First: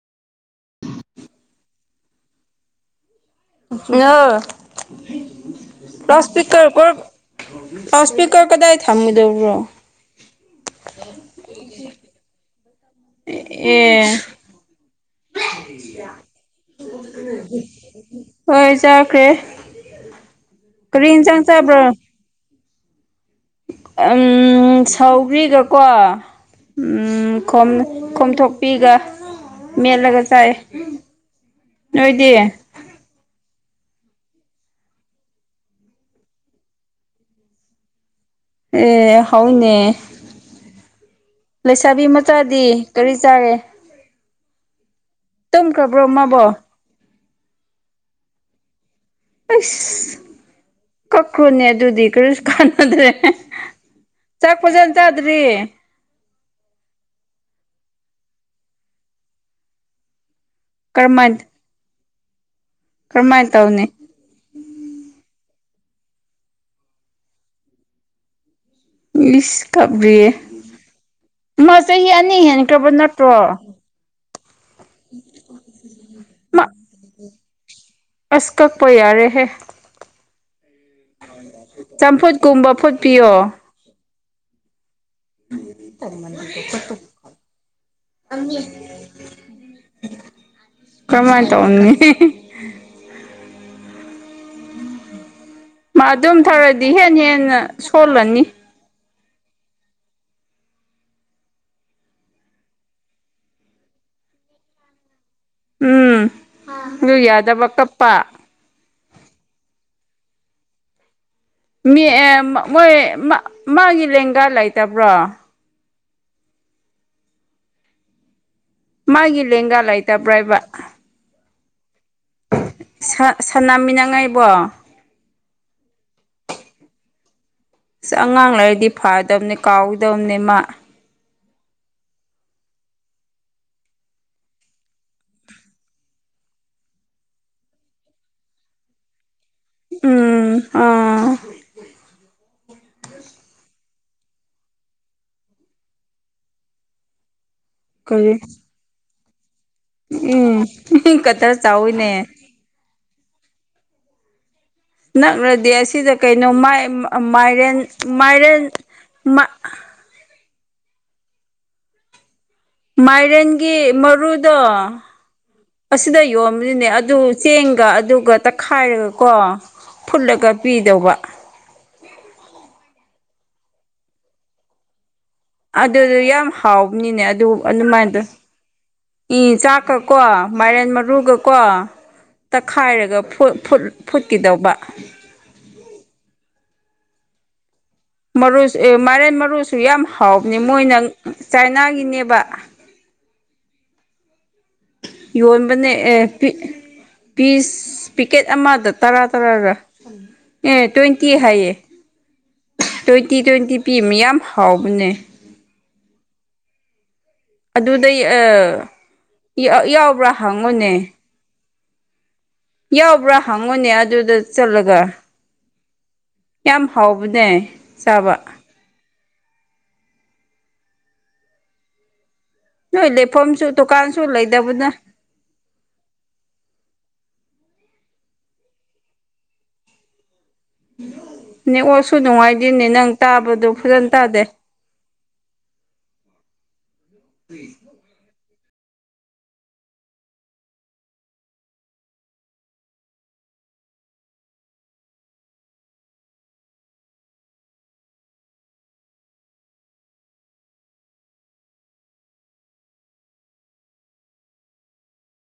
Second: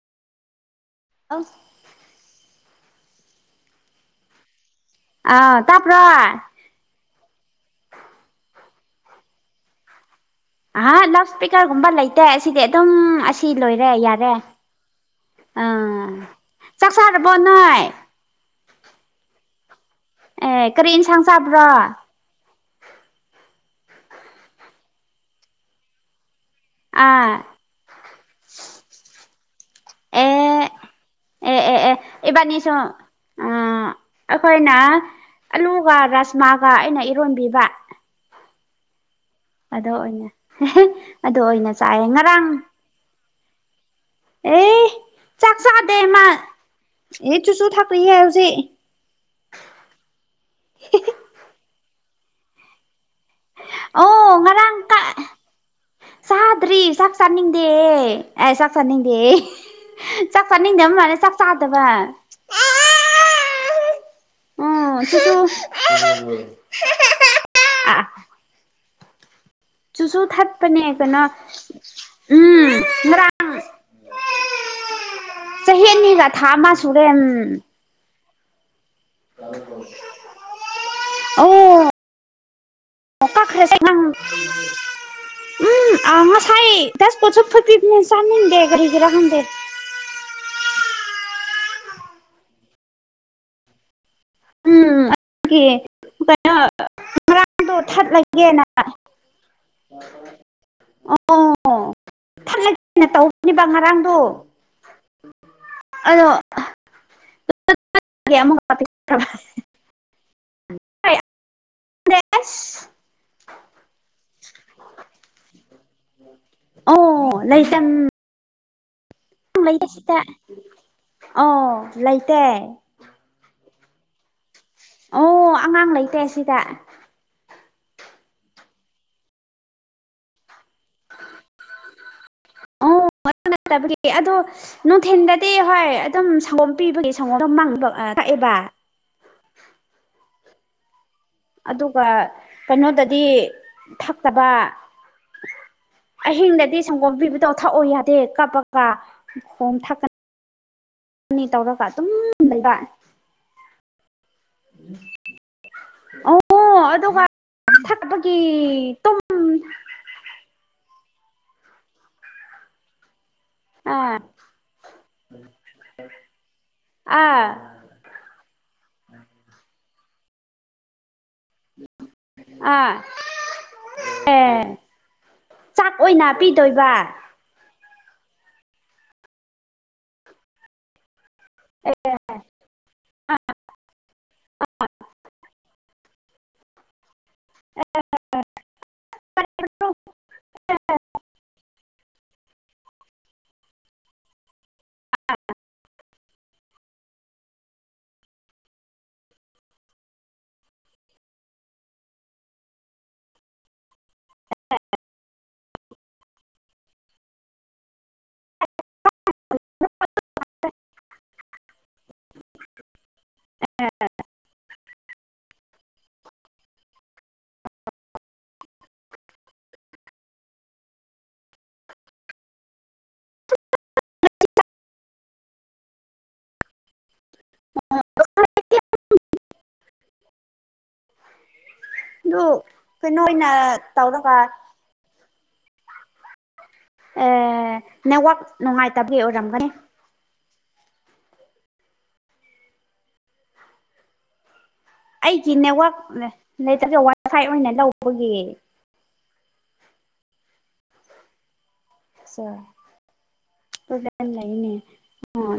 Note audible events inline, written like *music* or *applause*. ꯑ ꯑ ꯑꯥ ꯇꯥꯕ꯭ꯔꯣ ꯇꯁꯄꯀꯔ ꯀ ꯇꯁꯄꯀꯔ ꯀꯗꯥ ꯊꯝꯃꯨꯗꯕ꯭ꯔꯣ ꯑꯍ ꯂꯥꯎꯠ ꯏꯁꯄꯤꯀꯔꯒꯨꯝꯕ ꯂꯩꯇꯦ ꯑꯁꯤꯗꯤ ꯑꯗꯨꯝ ꯑꯁꯤ ꯂꯣꯏꯔꯦ ꯑꯦ ꯌꯥꯔꯦ ꯑꯥ ꯆꯥꯛ ꯆꯥꯔꯕꯣ ꯅꯣꯏ ꯍꯣꯏ ꯆꯈ꯭ꯔꯦ ꯑꯦ ꯀꯔꯤ ꯏꯟꯁꯥꯡ ꯆꯥꯕ꯭ꯔꯣ ꯎ ꯁꯧ꯭ꯔꯤꯒꯀꯣ ꯑꯥ ꯎꯝ ꯈꯣꯝ ꯈꯣꯝꯊꯣꯛꯄꯤꯒ ꯃꯦꯠꯂꯒ ꯆꯥꯏ ꯑꯦ ꯑꯦ ꯑꯦ ꯑꯦ ꯅꯣꯏꯗꯤ ꯑꯦꯕꯥꯅꯤ ꯆ ꯑ ꯑꯩꯈꯣꯏꯅ ꯑꯂꯨꯒ ꯔꯖꯃꯥꯒ ꯑꯩꯅ ꯏꯔꯣꯟꯕꯤꯕ ꯑꯦ ꯍꯧꯅꯦ ꯑꯗꯣ ꯑꯣꯏꯅ ꯑꯗꯨ ꯑꯣꯏꯅ ꯂꯩꯁꯥꯕꯤ ꯆꯥꯏꯌꯦ ꯉꯔꯥꯡ ꯃꯆꯥꯗꯤ ꯀꯔꯤ ꯆꯉꯦ ꯑꯦ ꯆꯥꯛ ꯆꯥꯛꯗꯦ ꯏꯃꯥꯟ ꯃꯥꯕꯣ ꯑꯦ ꯆꯨꯁꯨ ꯊꯥꯛꯨꯏꯍ ꯍꯧꯖꯤꯛ ꯑꯁ ꯀꯛꯈ꯭ꯔꯣꯅꯦ ꯑꯗꯨꯗꯤ ꯀꯔꯤꯁꯨ ꯀꯥꯟꯅꯗ꯭ꯔꯦ ꯑꯣ ꯆꯥꯛ ꯐꯖꯅ ꯆꯥꯗ꯭ꯔꯤ ꯆꯗ꯭ꯔꯤ ꯆꯥꯛ ꯆꯥꯅꯤꯡꯗꯦ ꯑꯩ ꯆꯥꯛ ꯆꯥꯅꯤꯡꯗꯦ ꯆꯥꯛ ꯆꯥꯅꯤꯗꯕ ꯃꯥꯦ ꯆꯥꯛ ꯆꯥꯗꯕ ꯀ꯭ꯔꯃꯥꯏ ꯇꯥꯎꯅꯤ ꯑꯣ ꯏꯁ ꯀ꯭ꯔꯤꯌꯦ ꯊꯠꯄꯅꯦ ꯀꯩꯅꯣ ꯃꯥ ꯆꯍꯤ ꯑꯅꯤ ꯍꯦꯟ ꯎꯝ ꯀꯕ ꯅꯠꯇ꯭ꯔꯣ ꯆꯍꯤꯅꯤꯒ ꯊꯥ ꯃꯥ ꯑꯃ ꯁꯨꯔꯦ ꯑꯁ ꯀꯛꯄ ꯌꯥꯔꯦꯍꯦ ꯑꯣ ꯆꯝꯐꯨꯠ ꯀꯨꯝꯕ ꯐꯨꯠꯄꯤꯌꯣ ꯑꯗꯨꯝ ꯎꯝ ꯑ ꯁ ꯗꯁꯄꯁꯨ ꯄꯤ ꯁꯗꯔꯤꯒꯤꯔꯟꯗ ꯀꯃꯥꯏ ꯇꯧ ꯑꯣꯅꯤ ꯎꯝ ꯑꯗꯨ ꯃꯥ ꯑꯗꯨꯝ ꯀꯩꯅꯣ ꯊꯧꯔꯗꯤ ꯍꯦꯟ ꯍꯦꯟꯅ ꯃꯔꯥꯡꯗ ꯁꯣꯜꯂꯅꯤ ꯊꯠꯂꯒꯦꯅ ꯑ ꯊꯂ ꯊꯅ ꯇꯧꯕꯅꯦꯕ ꯉꯔꯥꯡꯗꯣ ꯎꯝ ꯑꯗꯣꯛ ꯑꯗꯨ ꯌꯥꯗꯕ ꯀꯞꯄ *inaudible* ꯑꯁ ꯃꯣꯏ ꯃꯥꯒꯤ ꯂꯦꯡꯒꯥ ꯂꯩꯇꯕ꯭ꯔꯣ ꯑꯣ ꯂꯩꯥꯏꯇꯝ ꯃꯥꯒꯤ ꯂꯍꯒꯥ ꯂꯩꯏꯇꯕ꯭ꯔꯥ ꯏꯕ ꯂꯩ ꯂꯩꯇ ꯁꯥꯟꯅꯃꯤꯟꯅꯉꯥꯏꯕꯣ ꯑꯣ ꯑꯉꯥꯡ ꯂꯩꯇꯦ ꯁꯤꯗ ꯑꯁ ꯑꯉꯥꯡ ꯂꯩꯔꯗꯤ ꯐꯥꯗꯕꯅꯦ ꯀꯥꯎꯗꯕꯅꯦ ꯃꯥ *unintelligible* ꯑꯣ *inaudible* ꯑꯗꯣ ꯅꯨꯡꯊꯤꯟꯜꯗꯗꯤ ꯍꯣꯏ ꯑꯗꯨꯝ ꯁꯪꯒꯣꯝ ꯄꯤꯕꯒꯤ ꯁꯪꯒꯣꯝꯝ ꯃꯥꯡꯕꯥꯛ ꯋꯥꯕꯥ ꯎꯝ ꯑꯣ ꯑꯗꯨꯒ ꯀꯩꯅꯣꯗꯗꯤ ꯊꯛꯇꯕ ꯑꯍꯤꯡꯗꯗꯤ ꯁꯪꯒꯣꯝ ꯄꯕ ꯇꯧ ꯊꯛꯑꯣ ꯌꯥꯗꯦ ꯀꯔꯤ ꯀꯞꯄꯒ ꯈꯣꯝ ꯊꯛꯀꯅꯤ ꯎꯝ ꯀꯇꯔ ꯇꯧꯔꯒ ꯑꯗꯨꯝ ꯆꯥꯣꯏꯅꯦ ꯂꯩꯕ ꯅꯛꯂꯗꯤ ꯑꯁꯤꯗ ꯑꯣ ꯀꯩꯅꯣ ꯑꯗꯨꯒ ꯃꯥꯏꯔꯦꯟ ꯊꯛꯄꯒꯤ ꯃꯥꯏꯔꯦꯟ ꯇꯨꯝ ꯃ ꯃꯥꯏꯔꯦꯟꯒꯤ ꯑꯥ ꯃꯔꯨꯗꯣ ꯑꯁꯤꯗ ꯌꯣꯟꯕꯅꯤꯅꯦ ꯑꯗꯨ ꯑꯥ ꯆꯦꯡꯒ ꯑꯗꯨꯒ ꯇꯛꯈꯥꯏꯔꯒ ꯀꯣ ꯐꯨꯠꯂꯒ ꯄꯤꯗꯧꯕ ꯑꯦꯝ ꯑꯗꯨꯗ ꯌꯥꯝ ꯍꯥꯎꯕꯅꯤꯅꯦ ꯑꯗꯨ ꯑꯗꯨꯃꯥꯏꯅꯗ ꯏ ꯆꯥꯛꯀꯀꯣ ꯃꯥꯏꯔꯦꯟ ꯃꯔꯨꯒ ꯀꯣ ꯇꯛꯈꯥꯏꯔꯒ ꯐꯨꯠꯈꯤꯗꯧꯕ ꯃꯔꯨꯁꯨ ꯃꯔꯦꯟ ꯃꯔꯨꯁꯨ ꯌꯥꯝ ꯍꯥꯎꯕꯅꯦ ꯃꯣꯏꯅ ꯆꯥꯏꯅꯥꯒꯤꯅꯦꯕ ꯌꯣꯟꯕꯅꯦ ꯑꯦ ꯄꯤꯁ ꯄꯤꯀꯦꯠ ꯑꯃꯗ ꯇꯔꯥ ꯇꯔꯥꯔꯥ ꯑꯦ ꯇ꯭ꯋꯦꯟꯇꯤ ꯍꯥꯏꯌꯦ ꯇ꯭ꯋꯦꯟꯇꯤ ꯇ꯭ꯋꯦꯟꯇꯤ ꯄꯤꯃꯤ ꯌꯥꯝ ꯍꯥꯎꯕꯅꯦ ꯑꯗꯨꯗ ꯌꯥꯎꯕ꯭ꯔꯥ ꯍꯪꯉꯨꯅꯦ ꯌꯥꯎꯕ꯭ꯔꯥ ꯍꯪꯉꯨꯅꯦ ꯑꯗꯨꯗ ꯆꯠꯂꯒ ꯌꯥꯝ ꯍꯥꯎꯕꯅꯦ ꯆꯥꯕ ꯅꯣꯏ ꯂꯩꯐꯝꯁꯨ ꯗꯨꯀꯥꯟꯁꯨ ꯂꯩꯗꯕꯅ ꯍ ꯅ ꯑꯣꯁꯨ ꯑꯗꯨ ꯅꯨꯡꯉꯥꯏꯗꯤꯦꯅꯦ ꯅꯪ ꯀꯩꯅꯣ ꯑꯣꯏꯅ ꯇꯥꯕꯗ ꯐꯖꯅ ꯇꯧꯔꯒ ꯇꯥꯗꯦ ꯑꯦ ꯅꯦꯋꯥꯛ ꯅꯨꯡꯉꯥꯏꯇꯕꯒꯤ ꯑꯣꯏꯔꯝꯒꯅꯤ ꯑꯩꯒꯤ ꯅꯦꯠꯋꯛ ꯂꯩꯇꯒꯦ ꯋꯥꯏꯐꯥꯏ ꯑꯣꯏꯅ ꯂꯧꯕꯒꯤ ꯂꯩꯅꯦ